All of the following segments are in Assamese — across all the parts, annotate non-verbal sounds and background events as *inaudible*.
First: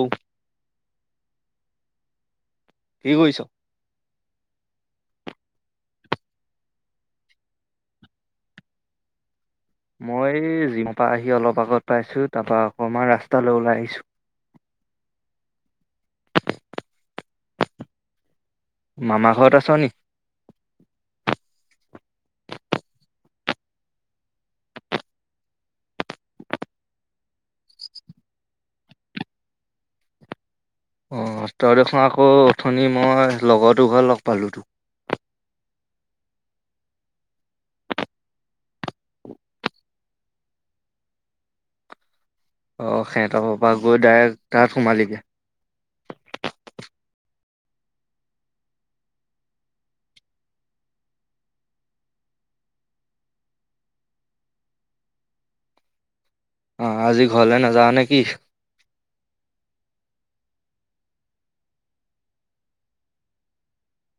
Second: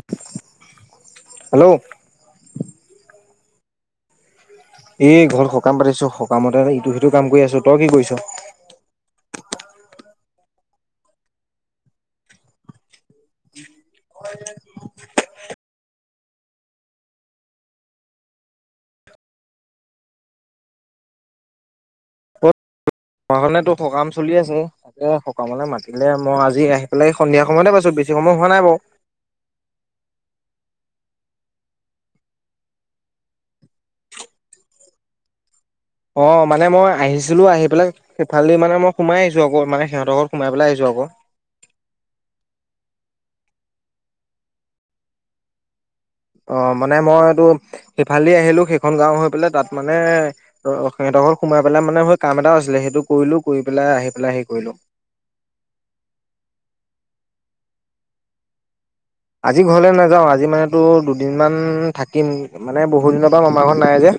ঔ হেল্ল' কি কৰিছ এই ঘৰত সকাম পাতিছো সকামতে ইটো সিটো কাম কৰি আছো তই কি কৰিছ মই জিমৰ পৰা আহি অলপ আগত পাইছো তাৰপা অকমান ৰাস্তালৈ ওলাই আহিছো মামা ঘৰত আছ নি ঘখনে তো সকাম চলি আছে তে সকামলে মাতিলে মই আজি আহি পেলাই সন্ধিয়া সময়তে পাইছো বেছি সময় হোৱা নাই বাৰু অ তডখৰ আকৌ উথনি মই লগৰ দু ঘৰ লগ পালোঁতো অ মানে মই আহিছিলো আহি পেলাই সেইফালেদি মানে মই সোমাই আহিছো আকৌ মানে সিহঁতৰ ঘৰত সোমাই পেলাই আহিছো হ আহ সিহত পৰা গৈ ডাইৰেক্ট তাত সোমালেগে অ মানে মইতটো সিফালদি আহিলো সেইখন গাঁও হৈ পেলাই তাত মানে স ত সোমাই পেলাই মানে স কাম এটাও আছিলে সেইটো কৰিলো কৰি পেলাই আহি পেলাই সেই কৰিলো আহ আজি ঘৰলে নাযাাৱ নে কিি আজি ঘৰলৈ নাযাওঁ আজি মানেতো দুদিনমান থাকিম মানে বহুদিনৰ পৰা মমাৰ ঘৰত নাই যে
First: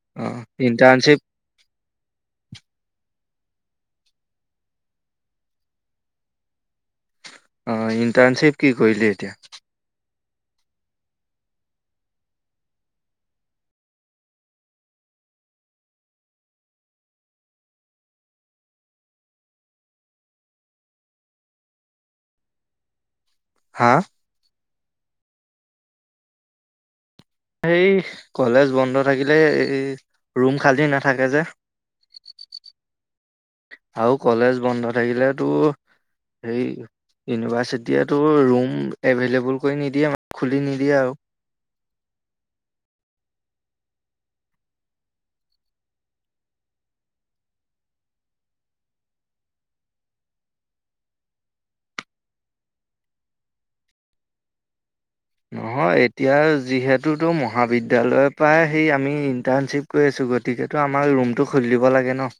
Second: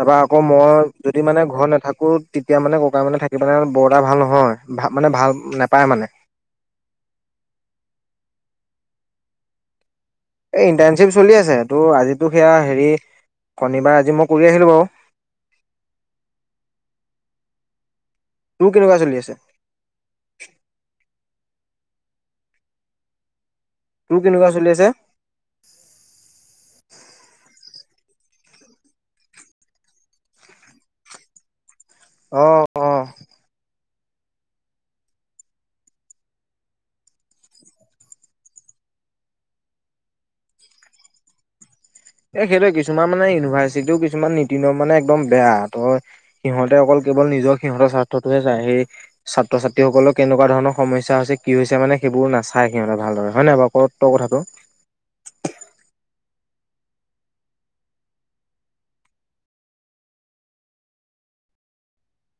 তাৰপৰা আকৌ অ' মই ইণ্টাৰ্ণশ্বিপ যদি মানে ঘৰত নাথাকো তেতিয়া মানে ককাই মানে থাকি পানে বৰ এটা ভাল নহয় ভ মানে ভাল নোপায় মানে ইণ্টাৰ্ণশ্বিপ কি কৰিলি এতিয়া এই ইণ্টাৰ্ণশ্বিপ চলি আছে তটো আজিতো সেয়া হেৰি শনিবাৰ আজি মই কৰি আহিলোঁ বাৰু স তোৰ কেনেকুৱা চলি আছে হা? তোৰ কেনেকুৱা চলি আছে এই কলেজ বন্ধ থাকিলে এই ৰুম খালী নাথাকে যে। অ অ। আৰু কলেজ বন্ধ থাকিলেতো হেৰী ইউনিভাৰ্চিটিয়েটো ৰুম এভেইলেবল কৰি নিদিয়ে খুলি নিদিয়ে আৰু। এ সেইটোয়ে কিছুমান মানে ইউনিভাৰ্চিটিও কিছুমান নীতি-নিয়ম মানে একদম বেয়া তই সিহঁতে অকল কেৱল নিজৰ সিহঁতৰ স্বাৰ্থতোহে চাই সেই ছাত্ৰ-ছাত্ৰীসকলৰ কেনেকুৱা ধৰণৰ সমস্যা হৈছে কি হৈছে মানে সেইবোৰ নাচায় সিহঁতে ভালদৰে হয়নে বাৰু ক তই কথাটো? *inaudible* নহয় এতিয়া যিহেতুতো মহাবিদ্যয়ালয়ৰ পৰাই সেই আমি ইন্টাৰ্ণশ্বিপ কৰি আছোঁ। গতিকেটো আমাৰ ৰুমটো খুল দিব লাগে ন।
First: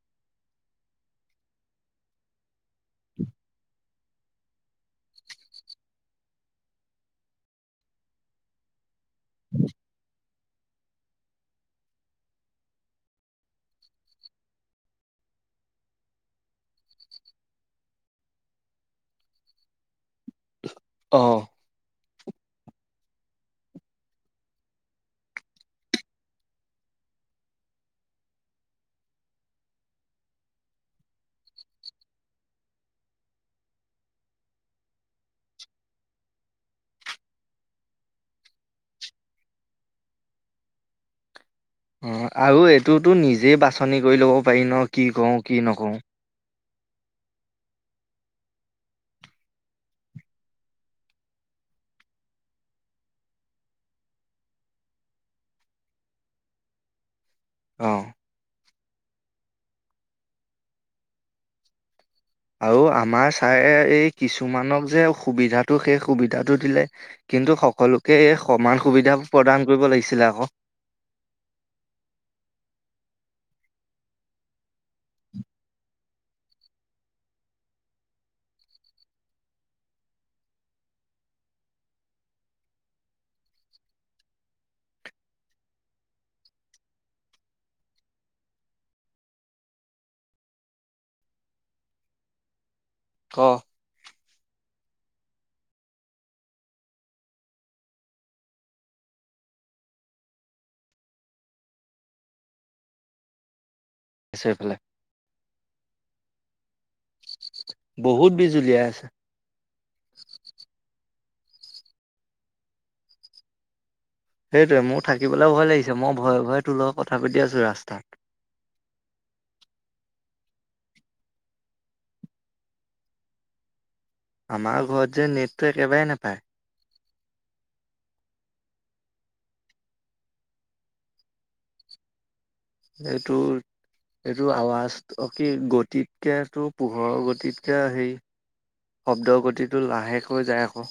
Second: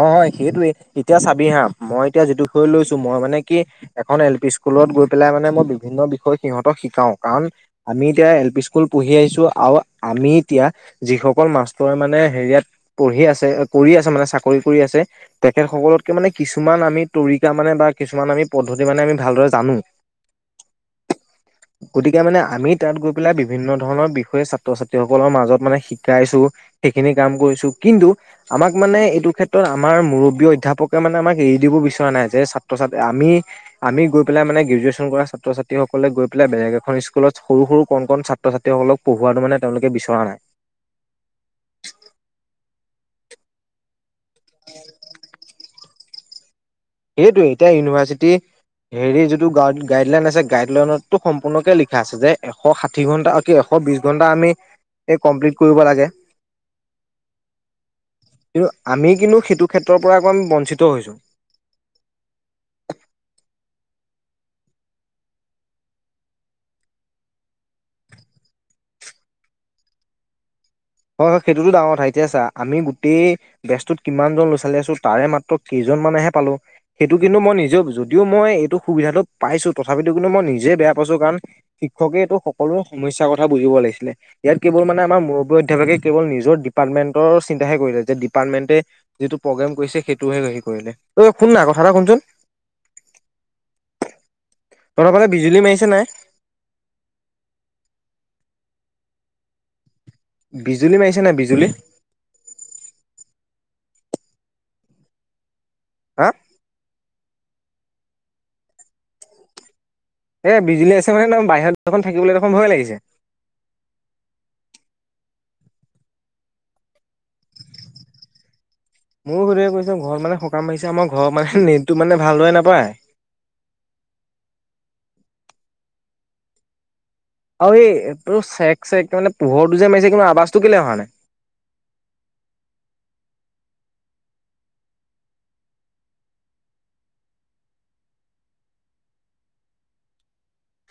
অ হয় সেইটোৱে। এতিয়া চাবি হা মই এতিয়া যিটো বিষয়ে লৈছো মই মানে কি এখন এল পি স্কু স্কুলত গৈ পেলাই মানে মই বিভিন্ন বিষয় সিহঁতক শিকাওঁ কাৰণ আমি এতিয়া এল পি স্কুল পঢ়ি আহিছোঁ আৰু আমি এতিয়া যিসকল মাষ্টৰে মানে হেৰিয়াত পঢ়ি আছে কৰি আছে মানে চাক চাকৰি কৰি আছে তেখেতসকলতকে মানে কিছুমান আমি তৰিকা মানে বা কিছুমান আমি পদ্ধতি মানে আমি ভালদৰে জানো। অহ। গতিকে মানে আমি তাত গৈ পেলাই বিভিন্ন ধৰণৰ বিষয়ে ছাত্ৰ ছাত্ৰীসকলৰ মাজত মানে শিকাইছো সে সেইখিনি কাম কৰিছো কিন্তু আমাক মানে এইটো ক্ষেত্ৰত আমাৰ মুৰব্বী অধ্যয়াপকে মানে আমাক এৰি দিব বিচৰা নাই যে ছাত্ৰ ছাত্ৰী আমি আমি গৈ পেলাই মানে গ্ৰেজুৱেশ্যন কৰা ছাত্ৰ ছাত্ৰীসকলে গৈ পেলাই বেলেগ এখন স্কুলত সৰু সৰু কণ ছাত্ৰ ছাত্ৰীসকলক পঢ়োৱা মানে তেওঁলোকে বিচৰা নাই। *unintelligible* অ আৰু এইটোতো নিজেই বাছনি কৰি ল'ব পাৰি ন কি কৰো কি নকৰো। সেইটোয়ে এতিয়া ইউনিভাৰ্চিটি হেৰি যিটো গা গাইডলাইন আছে গাইডলাইনতটো সম্পূৰ্ণকে লিখা আছে যে এশ ষাঠি ঘণ্টা এ কি এশ এশ বিছ ঘণ্টাত আমি এই কমপ্লিট কৰিব লাগে। *inaudible* অ' কিন্তু আমি কিন্তু সেইটো ক্ষেত্ৰৰ পৰা আকৌ আমি বঞ্চিত হৈছোঁ। আৰু আমাৰ ছাৰে এই কিছুমানক যে সুবিধাটো সেই সুবিধাটো দিলে কিন্তু সকলোকে এই সমান সুবিধা প্ৰদান কৰিব লাগিছিলে আকৌ। হয় হয় সেইটোতো ডাঙৰ কথা এতিয়া চা আমি গোটেই বেছটোত কিমানজন লৰা- ছোৱালী আছো তাৰে মাত্ৰ কেইজন মানেহে পালো সেইটো কিন্তু মই নিজেও যদিও মই এইটো সুবিধাটো পাইছো তথাপিতো কিন্তু মই নিজে বেয়া পাইছো কাৰণ শিক্ষকে এইটো সকলো সমস্যা কথা বুজিব লাগিছিলে ইয়াত কেৱল মানে আমাৰ মুৰ কেভাগে কেৱল নিজৰ ডিপাৰ্টমেণ্টৰ চিন্তাহে কৰিলে যে ডিপাৰ্টমেণ্টে যিটো প্ৰগ্ৰেম কৰিছে সেইটোহে অই শুননা কথা এটা শুনচোন। ক তহঁতৰ ফালে বিজুলী মাৰিছে নে? বিজুলী মাৰিছে নাই বিজুলী? মাৰিছে এইফালে। হা? বহুত বিজুলীয়াই আছে। এ বিজুলীয়াছে মানে বাহিৰত দেখোন থাকিবলে দেখোন ভয় লাগিছে। সেইটোয়ে মোৰ থাকিবলৈ ভয় লাগিছে মই ভয়ে ভয়ে তোৰ কথা পাতি আছোঁ ৰাস্তাত। মোৰ কৈছ ঘৰ মানে বতাহ মাৰিছে আমাৰ ঘৰৰ মানে নেটটো মানে ভালদৰে নাপায়। আমাৰ ঘৰত যে নেটটো একেবাৰে নাপায়। আৰু এই তোৰ চেক চেক তাৰ মানে পোহৰটো যে মাৰিছে কিন্তু আৱাজটো কেলে অহা নাই? সেইটো এইটো আৱাজ অ কি গতিতকে তোৰ পোহৰৰ গতিতকে সেই শব্দগতিটো লাহেকৈ যায়, আকৌ।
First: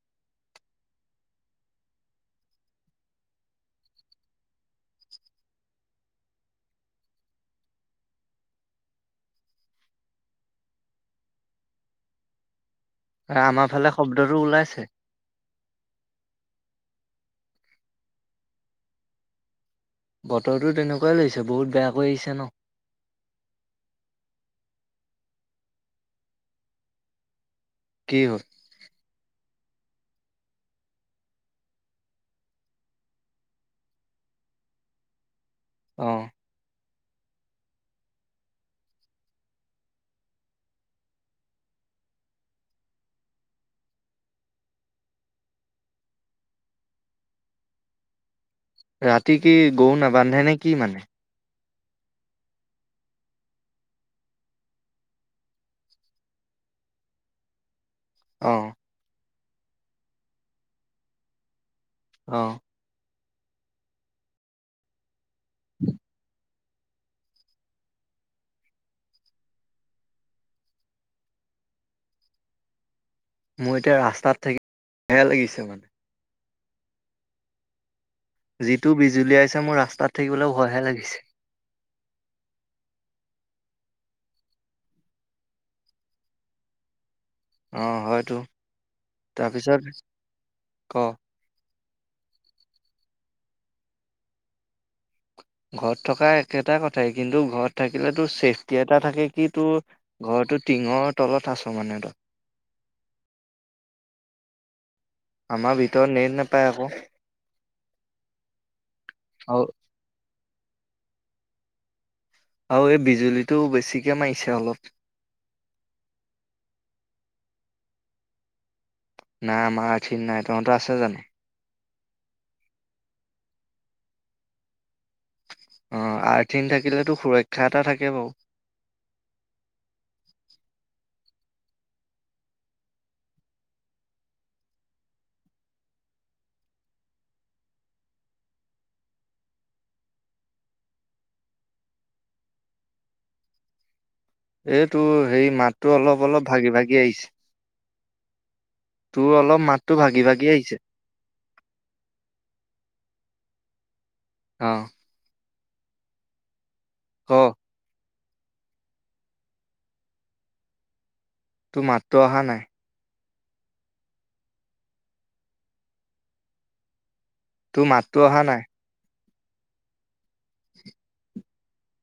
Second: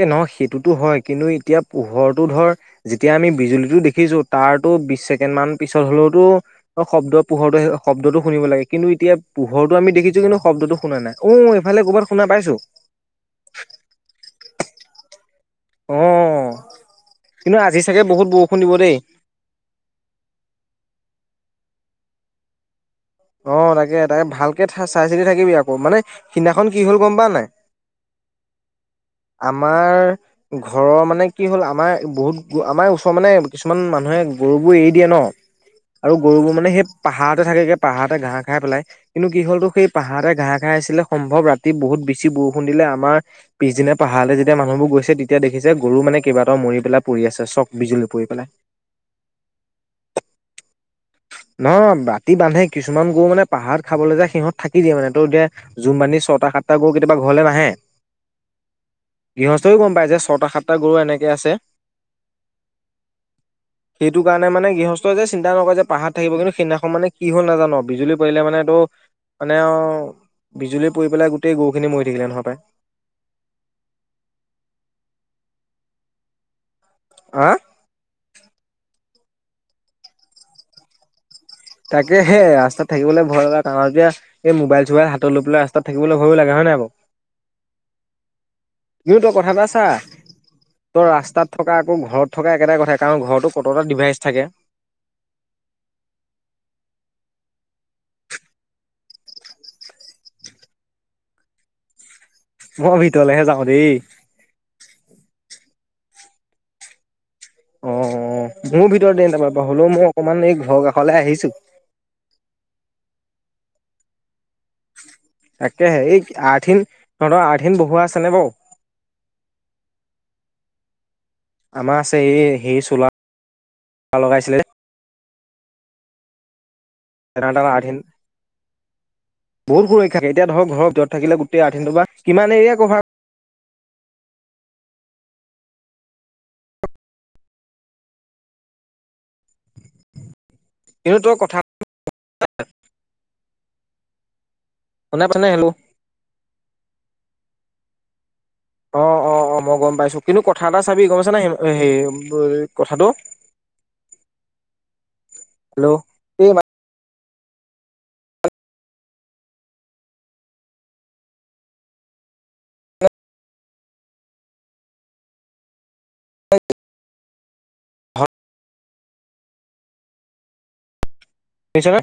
এ, নহয়, সেইটোতো হয়, কিন্তু এতিয়া পোহৰো ধৰ যেতিয়া আমি বিজুলীতো দেখিছো, তাৰো বিশ ছেকেণ্ড মান পিছত হলেওতো শব্দ পোহৰ শব্দটো শুনিব লাগে, কিন্তু এতিয়া পোহৰ আমি দেিখিছো কিন্তু শব্টো শুনা নাই। উ ইফালে ক'বাত শুনা পাইছো। আমাৰ ফালে, শব্দটো ওলাইছে। অ', কিন্তু আজি চাগে বহুত বৰষুণ দিব দেই। বতৰতো তেনেকুৱাই লৈছে, বহুত বেয়া কৈ আহিছে, ন। অ', তাকে তাকে ভালকে চাই চিতি থাকিবি, আকৌ। মানে সিদিনাখন কি হল, গম পোৱা নাই কি হ'ল? আমাৰ ঘৰৰ মানে কি হ'ল, আমাৰ বহুত আমাৰ ওচৰৰ মানে কিছুমান মানুহে গৰুবোৰ এৰি দিয়ে ন, অ আৰু গৰুবোৰ মানে সেই পাহাৰতে থাকেগে পাহাৰতে ঘাহহ খাই পেলাই, কিন্তু কি হ'ল তো সেই পাহাৰাতে ঘাঁহ খাই আছিলে সম্ভৱ, ৰাতি বহুত বেছি বৰষুণ দিলে। আমাৰ পিছদিনা পাহাৰলে যেতিয়া মানুহবোৰ গৈছে তেতিয়া দেখিছে গৰু মানে কেইটাও মৰি পেলাই পৰি আছে চ বিজুলী পৰি পেলাই। ৰাতি কি গৰুন নাবান্ধে নে কি মানে নহ ৰাতি বান্ধে কিছুমান গৰু মানে পাহাৰ খাবলৈ যায় সিহঁত থাকি দিয়ে মানে, ত এতিয়া জুম বান্ধি ছটা ত সাতটা গৈ কেতিাবা ঘৰলে নাহে। আহ। গৃহস্থই গম পায় যে, ছটা সাতটা গৰু এনেকে আছে। অ'। সেইটো কাৰণে, মানে, গৃহস্থই যে চিন্তা নকৰে যে পাহাৰ কিন্তু সেইদিনাখন মানে, কি হল নাজানো, বিজুলী পৰিলে মানে, এইটো মানে, অ', বিজুলী পৰি পেলাই গোটেই গৰুখিনি মৰি থাকিলে, নহয় পায়। মোৰ এতিয়া ৰাস্তাত থাকি বেয়া লাগিছে, মানে। আহ। যিটো বিজুলীয়াইছে, মোৰ ৰাস্তাত থাকিবলৈ ভয়হে লাগিছে। তাকে হে, ৰাস্তাত থাকিবলৈ ভয় লাগে, ক, এতিয়া এই মোবাইল চোবাইল হাতত লৈ পেলাই, ৰাস্তাত থাকিবলৈ ভয় লাগে, হয় নাই? ! *unintelligible* অ', হয়তো। পিয়ো তই কথা এটা তাৰপিছত চা, ক তোৰ ৰাস্তাত থক আকৌ ঘৰত থকা, একেটাই কথা, কাৰণ ঘৰতো কতটা ডিভাইচ থাকে। ঘৰত থকা, একেটা কথাই, কিন্তু ঘৰত থাকিলে তোৰ চছেফটি এটা থাকে, কি তোৰ ঘৰত টো টিঙৰ তলত আছ মানে তই মই ভিতৰলেহে যাওঁ দেই। আমাৰ ভিতৰত নেট নোপায় আকৌ। অ', মোৰ ভিতৰতে ত আৰু হলেও, মই অকমান এই ঘৰ কাষলৈ আহিছো। আৰু এই বিজুলীটো বেছিকে মাৰিছে অলপ। তাকেহে, এই আৰঠিন, তহতৰ আৰ্ঠহিন বহুৱা আছে নে বাৰু? নাই, আমাৰ আৰঠিং নাই, তহতৰ আছে জানো? আমাৰ আছে, এই সেই চোলা লগাইছিলে অ' আ তিনিটাে এ', বহুত সুৰক্ষাকে এতিয়া ধৰক ঘৰৰ য থাকিলে গোটেই আঠিনটো বাা কিমান এৰিয়া কভাৰ কিন্তু তই কথা এইটো শুনা হেৰি, পাইছনে হেল্ল' মাতটো অলপ অলপ ভাগি ভাগি আহিছে। অ', তোৰ অ', অলপ অ', মই মাতটো গম পাইছো ভাগি কিন্তু ভাগি কথা আহিছে এটা চাবি গম পাইছ না হে কথাটো অহ'। হেল্ল' এই অ'। তোৰ মাতটো অহা নাই। তোৰ মাতটো অহা নাই। শুনিছনে?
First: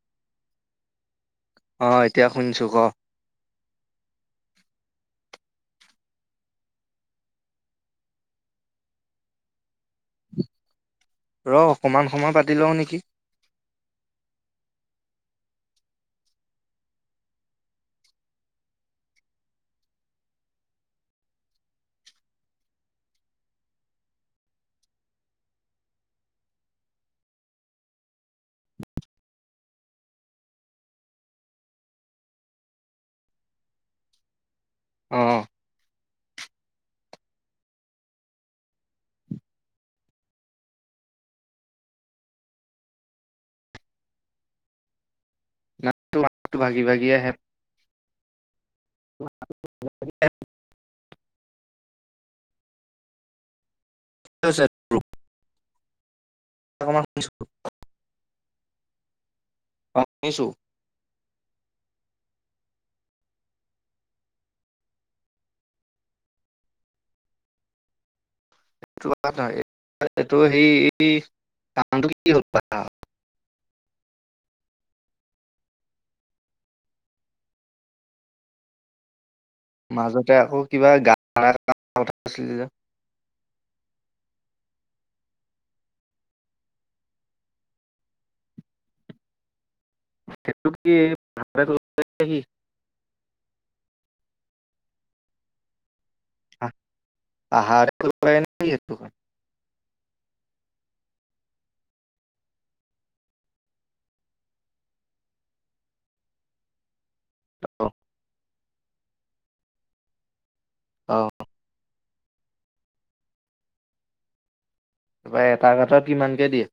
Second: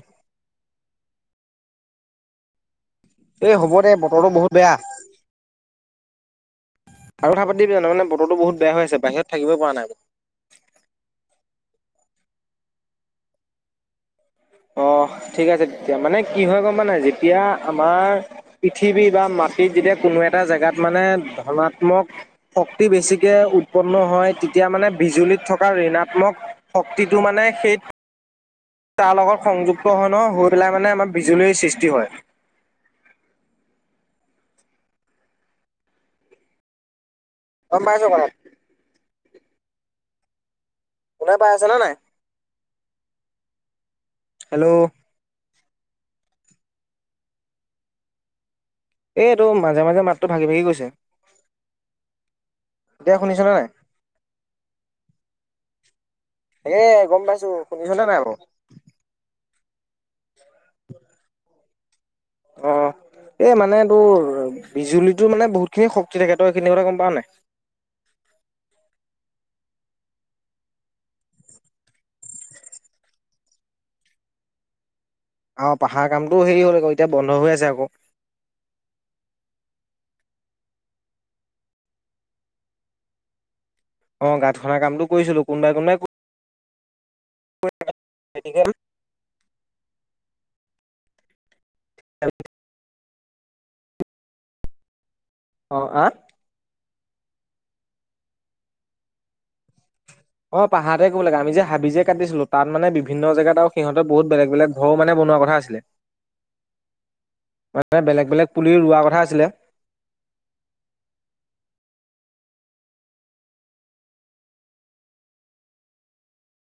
অ এতিয়া শুনিছো ক। এই হ'ব দে বতৰটো বহুত বেয়া। আৰু কথা পাতিবি জানো মানে বতৰটো বহুত বেয়া হৈ আছে বাহিৰত থাকিব পৰা নাই। ৰ অকমান সময় পাতি লওঁ নেকি। অ ঠিক আছে তেতিয়া মানে কি হয় গম পাওঁ নাই যেতিয়া আমাৰ পৃথিৱী বা মাটি। হেই যেতিয়া কোনো এটা জেগাত মানে ধনাত্মক শক্তি বেছিকে উৎপন্ন হয়। তেতিয়া মানে বিজুলীত থকা ঋণাত্মক শক্তিটো মানে সেই তাৰ লগত সংযুক্ত হয় নহয় হৈ পেলাই মানে আমাৰ বিজুলীৰ সৃষ্টি হয়। *inaudible* অ'। গম পাইছ কথাটো। শুনা পাই আছে নে নাই। হেল্ল'। মাতটো মাতটো ভাগি ভাগি আহে। এইটো মাজে মাজে মাতটো ভাগি ভাগি গৈছে। এতিয়া শুনিছনে নাই। চ *unintelligible* এ গম পাইছো শুনিছনে নাই বাৰু। অ শুনিছো। *inaudible* এ মানে তোৰ বিজুলীটোৰ মানে বহুত খিনি শক্তি থাকে তই এইখিনি কথা গম পাৱ নাই। *inaudible* ন এইটো সেই এই কামটো কি হ'ল। আহ পাহাৰ কামটোও হেৰি হ'ল আকৌ এতিয়া বন্ধ হৈ আছে আকৌ। মাজতে আকৌ কিবা গাত খনা কথা আছিলে। অ, গাত খনা কামটো কৰিছিলো কোনোবাই কোনোবাই। *unintelligible* মেডিকেল। সেইটো কি ভ *unintelligible* অ', আহ? পাহাৰ তে কৰিব লাগে নে কি? অ, পাহাৰে ক'ব লাগে আমি যে হাবি যে কাটিছিলো তাতা মানে ভিন্ন জেগাত আৰু সিহঁতে বহুত বেলেগ বেলেগ ঘৰ মানে শুনা কথা আছিলে। *inaudible* অ', মানে বেলেগ বেলেগ পুলি ৰোৱা কথা আছিলে। অ'। তাৰপৰা এটা ঘাটত কিমানকে দিয়ে।